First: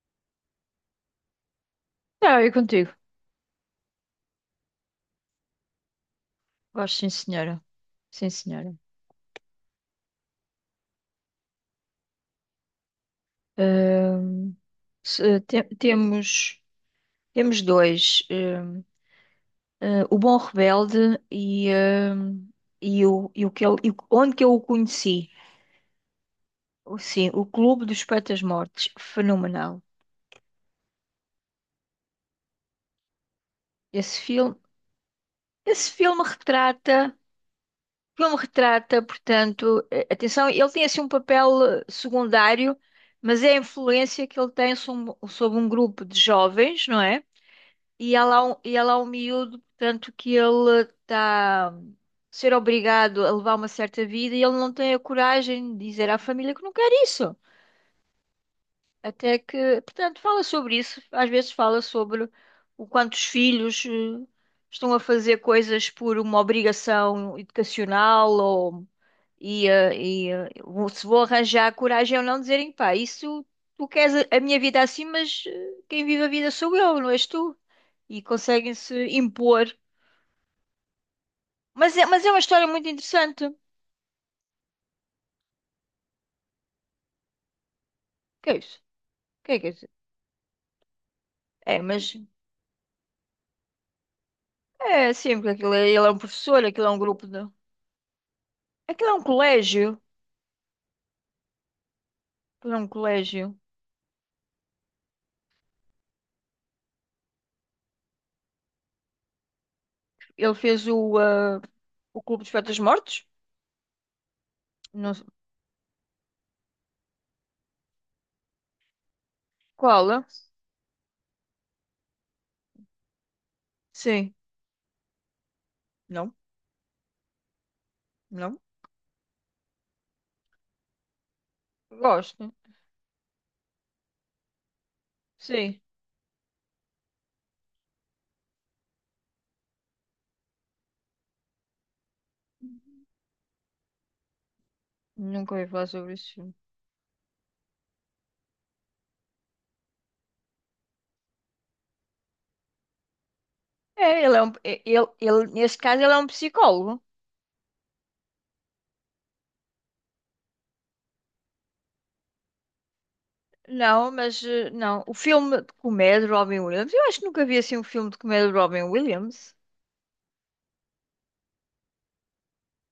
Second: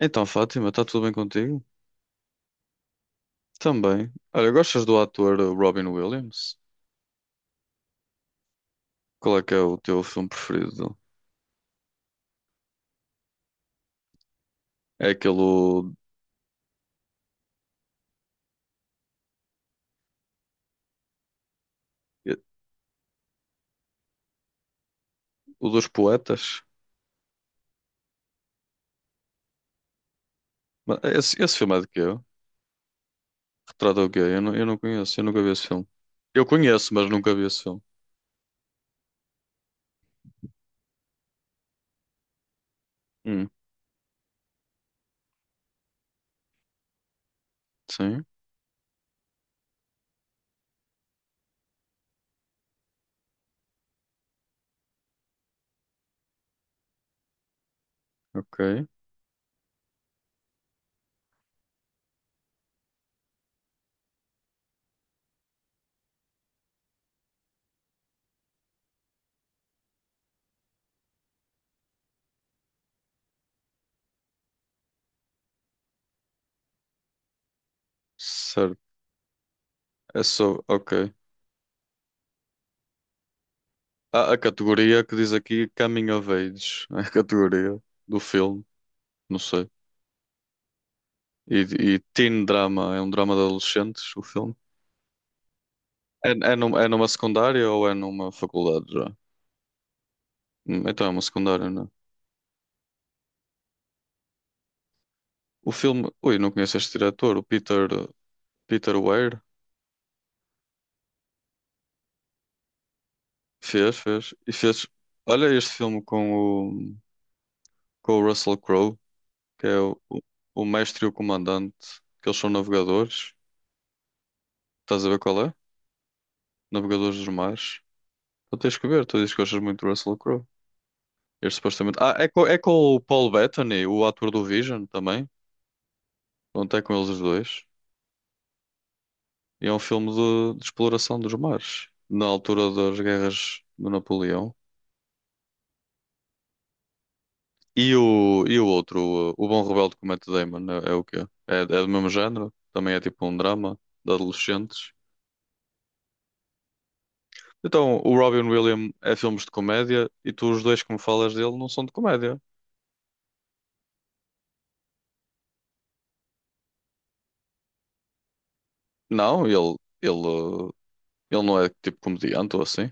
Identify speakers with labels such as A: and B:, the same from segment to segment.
A: Então, Fátima, está tudo bem contigo?
B: Não, eu contigo.
A: Também. Olha, gostas do ator Robin Williams?
B: Gosto, sim, senhora. Sim, senhora.
A: Qual é que é o teu filme preferido dele?
B: Ahm,
A: É
B: se-
A: aquele
B: eh, te-
A: o,
B: temos, temos dois. O Bom Rebelde e o que ele, e o- onde que eu o conheci.
A: o dos poetas?
B: Sim, o Clube dos Poetas Mortos. Fenomenal.
A: Mas esse filme é de quê? Retrata o quê?
B: Esse
A: Eu não,
B: filme,
A: eu não conheço, eu nunca vi esse filme.
B: esse filme
A: Eu conheço, mas
B: retrata,
A: nunca vi esse filme.
B: filme retrata, portanto, atenção, ele tem assim um papel secundário, mas
A: Hum,
B: é a influência que ele tem sobre um grupo de jovens, não é? E
A: sim,
B: ela, é um- e ela é um miúdo, portanto, que ele está a ser obrigado a levar uma certa vida e ele não tem a coragem de dizer à família que não quer isso.
A: ok.
B: Até que, portanto, fala sobre isso. Às vezes fala sobre o quanto os filhos estão a fazer coisas por uma obrigação educacional ou se vou arranjar coragem ou não dizerem, pá, isso tu queres a minha vida assim, mas quem vive a vida sou eu, não és tu e
A: Certo.
B: conseguem-se impor.
A: É só, ok.
B: Mas é uma história muito interessante. O
A: Há a categoria que diz aqui Coming of Age, é a categoria do
B: Que é
A: filme,
B: isso?
A: não
B: O que
A: sei.
B: é isso?
A: E,
B: É,
A: e
B: mas
A: teen drama, é um drama de adolescentes, o filme.
B: é sim, porque aquilo é, ele é um
A: É, é,
B: professor,
A: num-
B: aquilo
A: é
B: é um
A: numa
B: grupo de.
A: secundária ou é numa faculdade
B: Aquilo
A: já?
B: é um colégio.
A: Então é uma secundária, não é?
B: Aquilo é um colégio.
A: O filme. Ui, não conheço este diretor, o Peter Weir.
B: Ele fez o Clube dos Poetas Mortos?
A: Fez, fez. E fez.
B: Não sei.
A: Olha este filme com o, com o Russell Crowe, que é o,
B: Qual?
A: o,
B: Ah?
A: o mestre e o comandante, que eles são navegadores.
B: Sim.
A: Estás a ver qual é?
B: Não?
A: Navegadores dos mares. Tu
B: Não?
A: tens que ver, tu dizes que gostas muito do Russell Crowe. Este supostamente. Ah, é com,
B: Gosto.
A: é com o Paul Bettany, o ator do Vision também.
B: Sim.
A: Pronto, é com eles os dois. E é um filme de exploração dos mares, na altura das guerras do Napoleão.
B: Nunca ouvi falar sobre isso.
A: E o outro, o Bom Rebelde com o Matt Damon, é o quê? É do mesmo género? Também é tipo um drama de
B: É, ele é um. é-
A: adolescentes.
B: Ele, ele, neste caso, ele é um psicólogo.
A: Então, o Robin Williams é filmes de comédia e tu os dois que me falas dele não são de comédia.
B: Não, mas não. O filme de comédia de Robin Williams. Eu acho que nunca vi assim um filme de comédia de Robin
A: Não,
B: Williams.
A: ele não é tipo comediante ou assim.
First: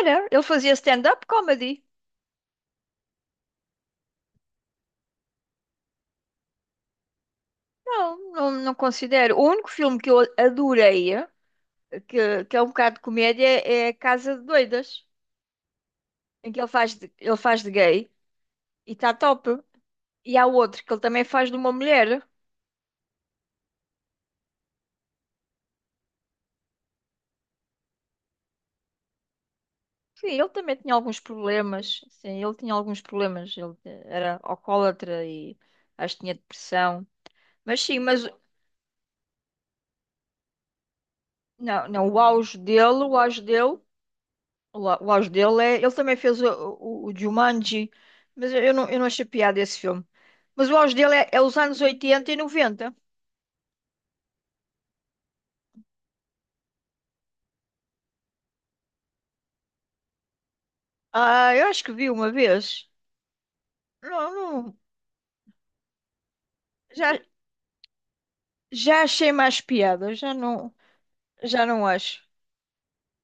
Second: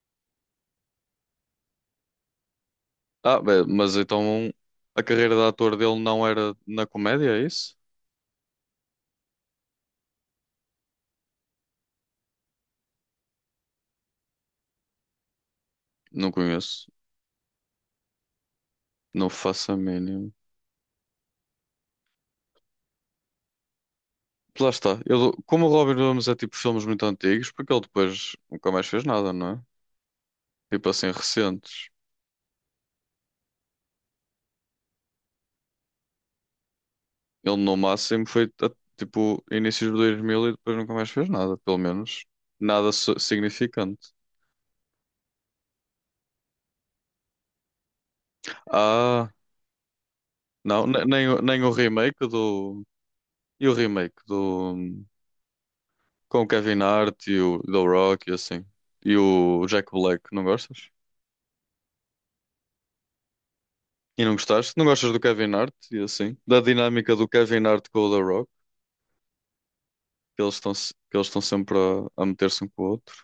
B: Era, ele fazia stand-up comedy.
A: Ah, bem, mas então a carreira de ator dele não era na comédia, é isso?
B: Não, não, não considero. O único filme que eu adorei, que é um bocado de comédia, é Casa de Doidas,
A: Não
B: em que
A: conheço.
B: ele faz de gay e está
A: Não
B: top.
A: faço a mínima.
B: E há outro que ele também faz de uma mulher.
A: Lá está. Eu, como o Robin Williams é tipo filmes muito antigos, porque ele depois nunca mais fez nada, não é?
B: Sim, ele também
A: Tipo
B: tinha
A: assim,
B: alguns
A: recentes.
B: problemas. Sim, ele tinha alguns problemas. Ele era alcoólatra e acho que tinha depressão.
A: Ele no
B: Mas sim, mas
A: máximo tipo inícios de 2000 e depois nunca mais fez nada, pelo
B: não, não,
A: menos. Nada significante.
B: O auge dele é. Ele também fez o Jumanji, mas eu não achei
A: Ah,
B: piada esse filme. Mas o
A: não,
B: auge
A: ne-
B: dele
A: nem,
B: é,
A: o-
B: é os
A: nem o
B: anos
A: remake
B: oitenta e
A: do.
B: noventa?
A: E o remake do. Com o Kevin Hart e o The Rock e assim. E o Jack Black, não gostas?
B: Ah, eu acho que vi uma vez.
A: E não
B: Não,
A: gostaste?
B: não.
A: Não gostas do Kevin Hart e assim? Da dinâmica
B: Já,
A: do Kevin Hart com o The Rock?
B: já achei mais piada, já
A: Que eles estão
B: não,
A: se- que eles estão
B: já
A: sempre
B: não
A: a,
B: acho.
A: a meter-se um com o outro.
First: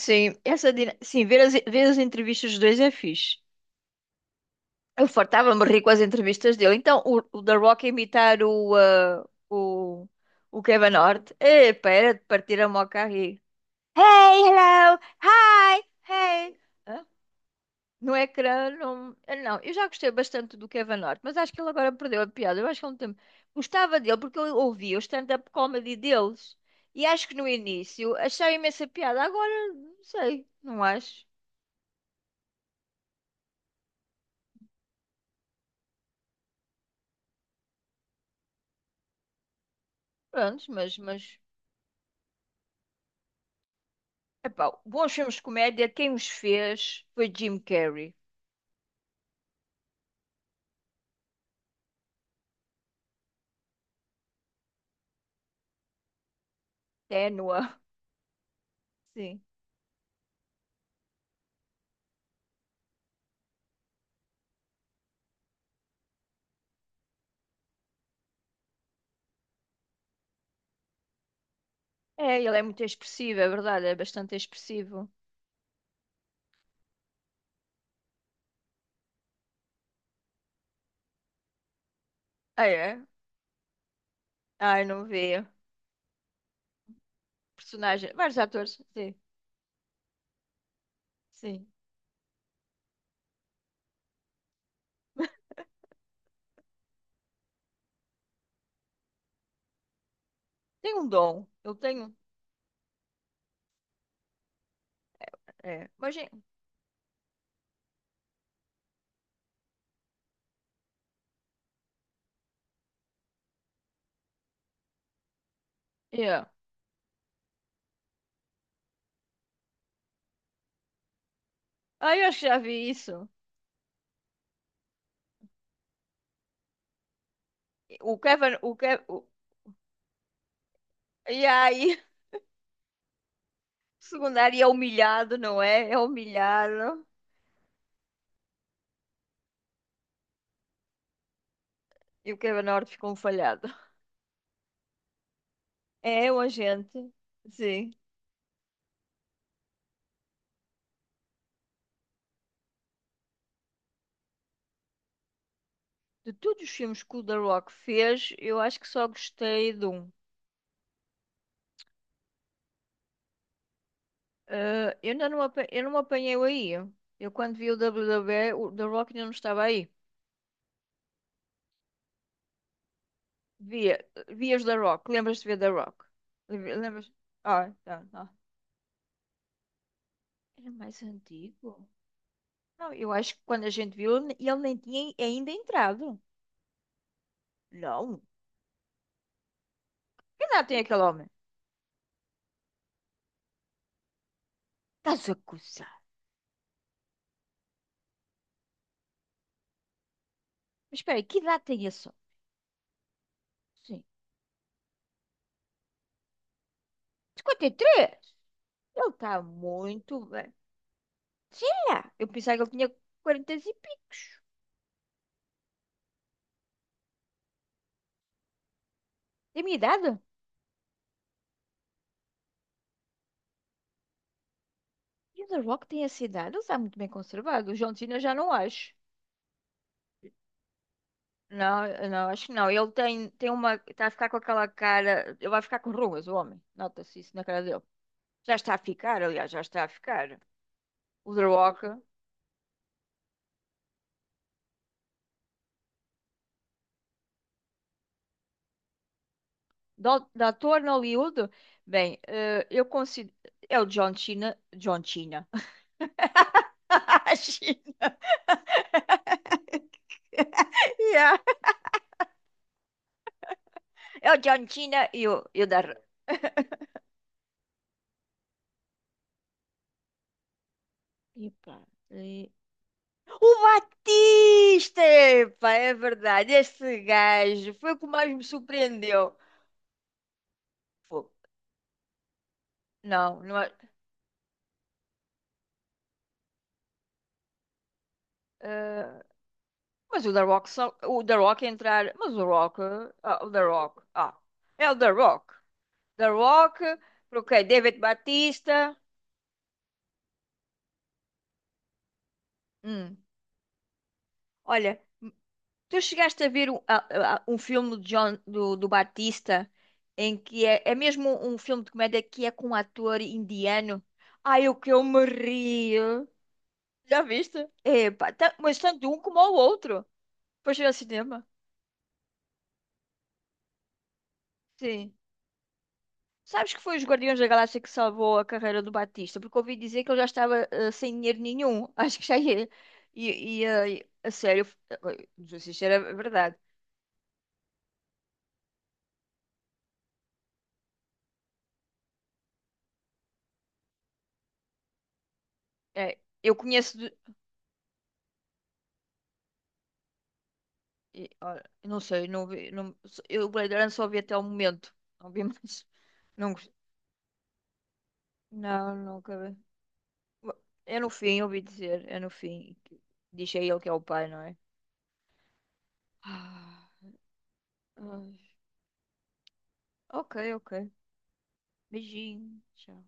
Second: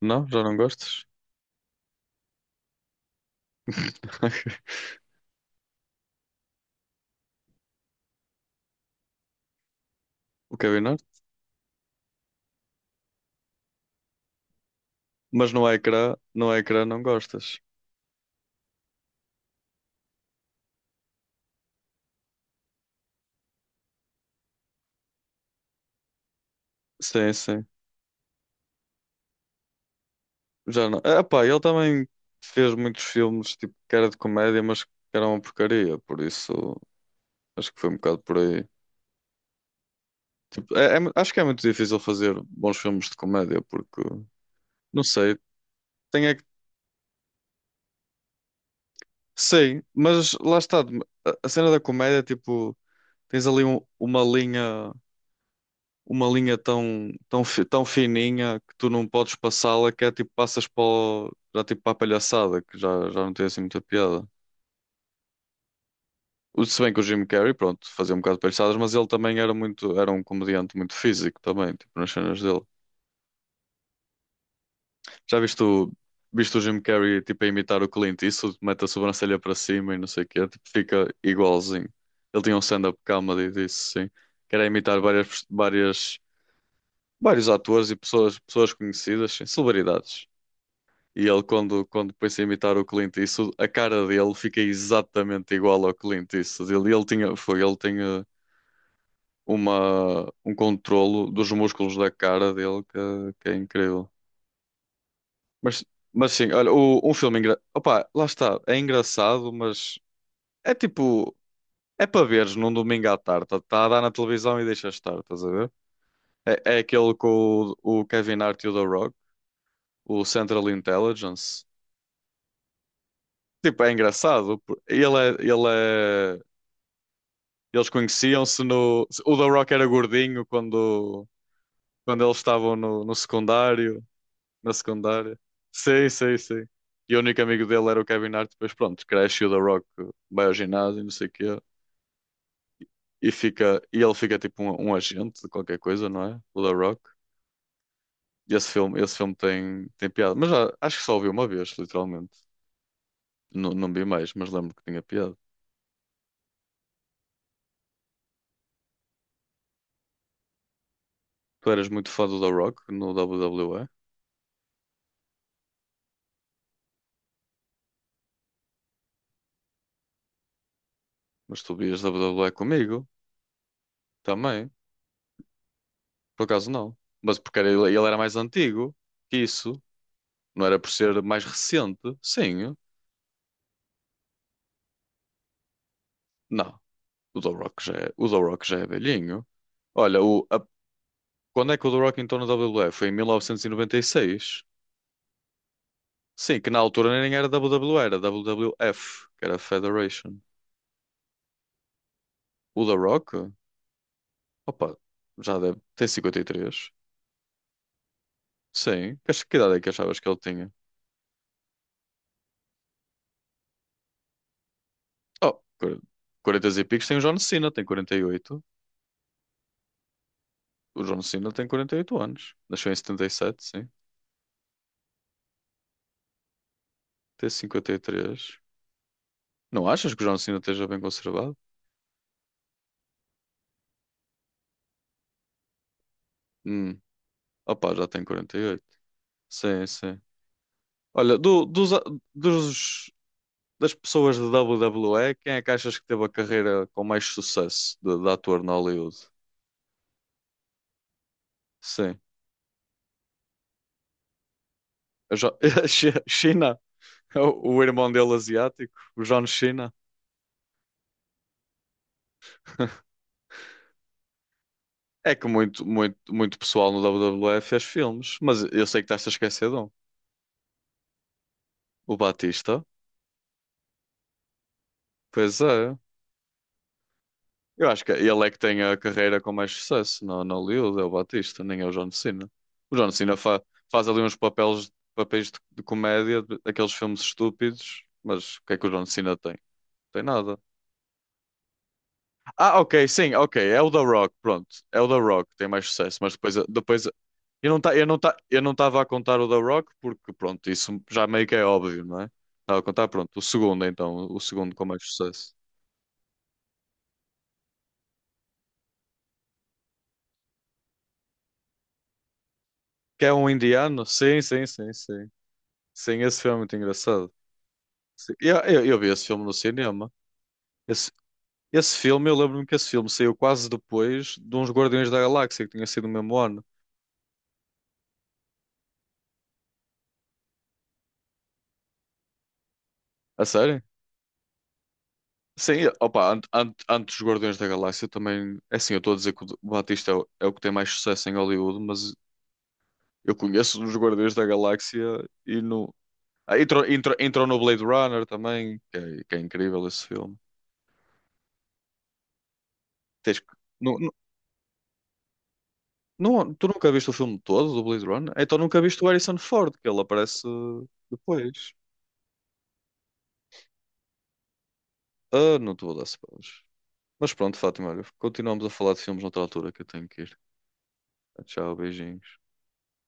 A: Não, já não gostas?
B: sim, ver as entrevistas dos dois é fixe. Eu fartava-me rir com as entrevistas dele. Então, o The Rock a imitar o, ah, o,
A: O
B: o
A: Kevin
B: Kevin
A: Hart?
B: Hart, epá, era de partir a moca aí Hey, hello,
A: Mas no
B: hi,
A: ecrã, no
B: hey.
A: ecrã não
B: Hã?
A: gostas.
B: No ecrã, não. eu Não, eu já gostei bastante do Kevin Hart, mas acho que ele agora perdeu a piada. Eu acho que há um tempo gostava dele porque eu ouvia o stand-up comedy deles e acho
A: Sim,
B: que no
A: sim.
B: início achava imensa piada. Agora, não sei, não
A: Já não. Ah,
B: acho.
A: pá, ele também fez muitos filmes tipo que era de comédia, mas que era uma porcaria, por isso acho que foi um bocado por aí.
B: Prontos,
A: Tipo,
B: mas,
A: acho que
B: mas.
A: é muito difícil fazer bons filmes de comédia, porque
B: Epá,
A: não
B: bons filmes
A: sei,
B: de comédia, quem
A: tem
B: os
A: é que.
B: fez foi Jim Carrey.
A: Sei, mas lá está, a cena da comédia, tipo, tens ali Uma linha tão, tão,
B: Ténua.
A: tão fininha que tu não podes
B: Sim.
A: passá-la, que é tipo, passas já tipo para a palhaçada, que já não tem assim muita piada. Se bem que o Jim Carrey, pronto, fazia um bocado de palhaçadas, mas ele também era um comediante muito físico também, tipo, nas
B: É,
A: cenas
B: ele
A: dele.
B: é muito expressivo, é verdade, é bastante expressivo.
A: Já viste o Jim Carrey, tipo, a imitar o Clint Eastwood, mete a sobrancelha para cima e não sei o quê, tipo, fica igualzinho. Ele tinha um
B: Ah,
A: stand-up
B: é?
A: comedy disso, sim, que era
B: Ai,
A: imitar
B: não vi.
A: vários atores e
B: Personagem,
A: pessoas,
B: vários
A: pessoas
B: atores, sim,
A: conhecidas, sim, celebridades. E ele,
B: sim.
A: quando pôs a imitar o Clint Eastwood, a cara dele fica exatamente igual ao Clint Eastwood. Ele tinha um
B: Tem um
A: controlo
B: dom,
A: dos
B: eu
A: músculos da
B: tenho,
A: cara dele que é incrível. Mas,
B: é, mas, é.
A: mas sim, olha, o, um filme engra... Opa, lá está, é engraçado, mas é tipo, é para veres num domingo à tarde. Está a dar na televisão e deixa estar, estás a ver?
B: Yeah.
A: É aquele com o Kevin Hart e o The Rock, o Central Intelligence.
B: Ah, eu acho que já vi isso.
A: Tipo, é engraçado. Eles
B: O Kevin,
A: conheciam-se
B: o Kevin,
A: no.
B: o...
A: O The Rock era gordinho quando,
B: E aí,
A: quando eles estavam no, no
B: o
A: secundário,
B: secundário é
A: na
B: humilhado,
A: secundária.
B: não é? É
A: Sim, sim, sim.
B: humilhado,
A: E o único amigo dele era o Kevin Hart. Depois, pronto, cresce e o The Rock vai ao ginásio, e não sei o quê.
B: e o Kevin Hart ficou um
A: E,
B: falhado.
A: fica, e ele fica tipo um agente de qualquer coisa, não
B: É
A: é?
B: o
A: O The Rock.
B: agente, sim.
A: E esse filme tem piada. Mas já, acho que só o vi uma vez, literalmente. Não, não vi mais, mas lembro que tinha piada.
B: De todos os filmes que o The Rock fez, eu acho que só gostei de um.
A: Tu eras muito fã do The Rock no WWE,
B: Ah, eu ainda não, eu não me apanhei aí. Eu quando vi o WWE, o The Rock ainda não estava aí.
A: mas tu vias WWE comigo
B: Via, vias
A: também.
B: da Rock. Lembras-te de ver da Rock?
A: Por acaso não.
B: Lembras?
A: Mas porque
B: Ah,
A: era-
B: tá,
A: ele era
B: tá.
A: mais antigo que isso. Não
B: Era
A: era por
B: mais
A: ser mais
B: antigo?
A: recente. Sim.
B: Não, eu acho que quando a gente viu, ele nem tinha ainda entrado.
A: Não. O The Rock já é,
B: Não.
A: o The Rock já é velhinho. Olha,
B: Que idade tem aquele homem?
A: quando é que o The Rock entrou na WWF? Foi em 1996.
B: Estás a coçar.
A: Sim, que na altura nem era WWE, era WWF, que era Federation.
B: Mas espera aí, que idade tem esse homem?
A: O The Rock?
B: Sim.
A: Opa, já deve ter 53.
B: 53?
A: Sim.
B: Ele está
A: Que idade é que achavas
B: muito
A: que ele
B: bem.
A: tinha?
B: Sei lá. Eu pensava que ele tinha 40 e picos.
A: Oh, 40 e picos tem o John Cena, tem 48.
B: Da minha idade?
A: O John Cena tem 48 anos. Nasceu em 77, sim.
B: E o The Rock tem essa idade? Ele está muito bem
A: Tem
B: conservado. O John Cena já não
A: 53.
B: acho.
A: Não achas que o John Cena esteja bem conservado?
B: Não, não, acho que não. Ele tem uma. Está a ficar com aquela cara. Ele vai ficar com rugas, o homem.
A: Hum.
B: Nota-se isso na cara dele.
A: Opa, já tem
B: Já está a
A: 48.
B: ficar, aliás, já está
A: Sim,
B: a
A: sim.
B: ficar. O
A: Olha,
B: The Rock.
A: dos- das pessoas de WWE, quem é que achas que teve a carreira com mais sucesso de ator na Hollywood?
B: De ator no Hollywood? Bem,
A: Sim.
B: eu considero. É o John Cena. John
A: Eu
B: Cena.
A: já- China. O irmão
B: China.
A: dele asiático, o John Cena.
B: Yeah. É o John Cena e
A: É
B: o,
A: que
B: e o da.
A: muito, muito, muito pessoal no WWE fez filmes, mas eu sei que estás a esquecer de um.
B: Epá.
A: O Batista.
B: O Batista!
A: Pois
B: Epá, é
A: é.
B: verdade. Este gajo
A: Eu
B: foi o
A: acho
B: que
A: que
B: mais me
A: ele é que tem a
B: surpreendeu.
A: carreira com mais sucesso no Hollywood, é o
B: Fogo.
A: Batista, nem é o John Cena. O John Cena
B: Não, não
A: fa-
B: é.
A: faz ali uns papéis de comédia, aqueles filmes estúpidos, mas o que é que o John
B: eh,
A: Cena tem? Tem
B: mas o The
A: nada.
B: Rock só. O The Rock é entrar. Mas o
A: Ah,
B: Rock.
A: ok, sim,
B: Ah, o
A: ok,
B: The
A: é o
B: Rock.
A: The Rock,
B: Ah,
A: pronto.
B: é o
A: É o
B: The
A: The Rock,
B: Rock.
A: tem mais sucesso,
B: The
A: mas depois,
B: Rock.
A: depois
B: Ok,
A: eu não tá,
B: David
A: eu não tá, eu não
B: Batista.
A: estava a contar o The Rock porque, pronto, isso já meio que é óbvio, não é? Estava a contar,
B: Hum.
A: pronto, o segundo então, o segundo com
B: Olha,
A: mais sucesso.
B: tu chegaste a ver um filme do, John, do Batista em que é mesmo um filme de comédia que é com um ator
A: Que é um
B: indiano.
A: indiano? Sim, sim,
B: Ai, o
A: sim,
B: que eu me
A: sim.
B: ri.
A: Sim, esse filme é muito
B: Já
A: engraçado.
B: viste?
A: Sim,
B: Epa,
A: Eu,
B: mas
A: eu, eu vi
B: tanto um
A: esse
B: como
A: filme no
B: o outro.
A: cinema.
B: Pois ir ao
A: Esse,
B: cinema.
A: esse filme, eu lembro-me que esse filme saiu quase depois de uns Guardiões
B: Sim.
A: da Galáxia, que tinha sido no mesmo ano.
B: Sabes que foi os Guardiões da Galáxia que salvou a carreira do Batista? Porque ouvi dizer que ele já estava sem dinheiro nenhum. Acho que já ia. E,
A: A
B: e,
A: sério?
B: eh, a sério, não sei se
A: Sim,
B: isto era
A: opa,
B: verdade.
A: antes dos Guardiões da Galáxia também. É assim, eu estou a dizer que o Batista é o que tem mais sucesso em Hollywood, mas eu conheço os Guardiões da Galáxia e no.
B: É, eu
A: Ah, entrou,
B: conheço. de-
A: entrou, entrou no Blade Runner também, que é incrível esse filme.
B: e, olha, eu não sei, não vi. Não,
A: Tens
B: eu o
A: que.
B: Blade Runner só vi até o momento. Não vi mais.
A: Não,
B: Não,
A: tu nunca viste o filme todo do Blade Runner? Então nunca
B: não,
A: viste o Harrison
B: nunca vi.
A: Ford, que ele aparece
B: Ba- É no fim, ouvi
A: depois.
B: dizer. É no fim. Diz a ele que é o pai, não é?
A: Ah, não te vou dar spoilers.
B: Ah,
A: Mas pronto, Fátima, olha,
B: ai.
A: continuamos a falar de filmes noutra altura que eu tenho que
B: Ok,
A: ir.
B: ok.
A: Tchau, beijinhos.
B: Beijinho. Tchau.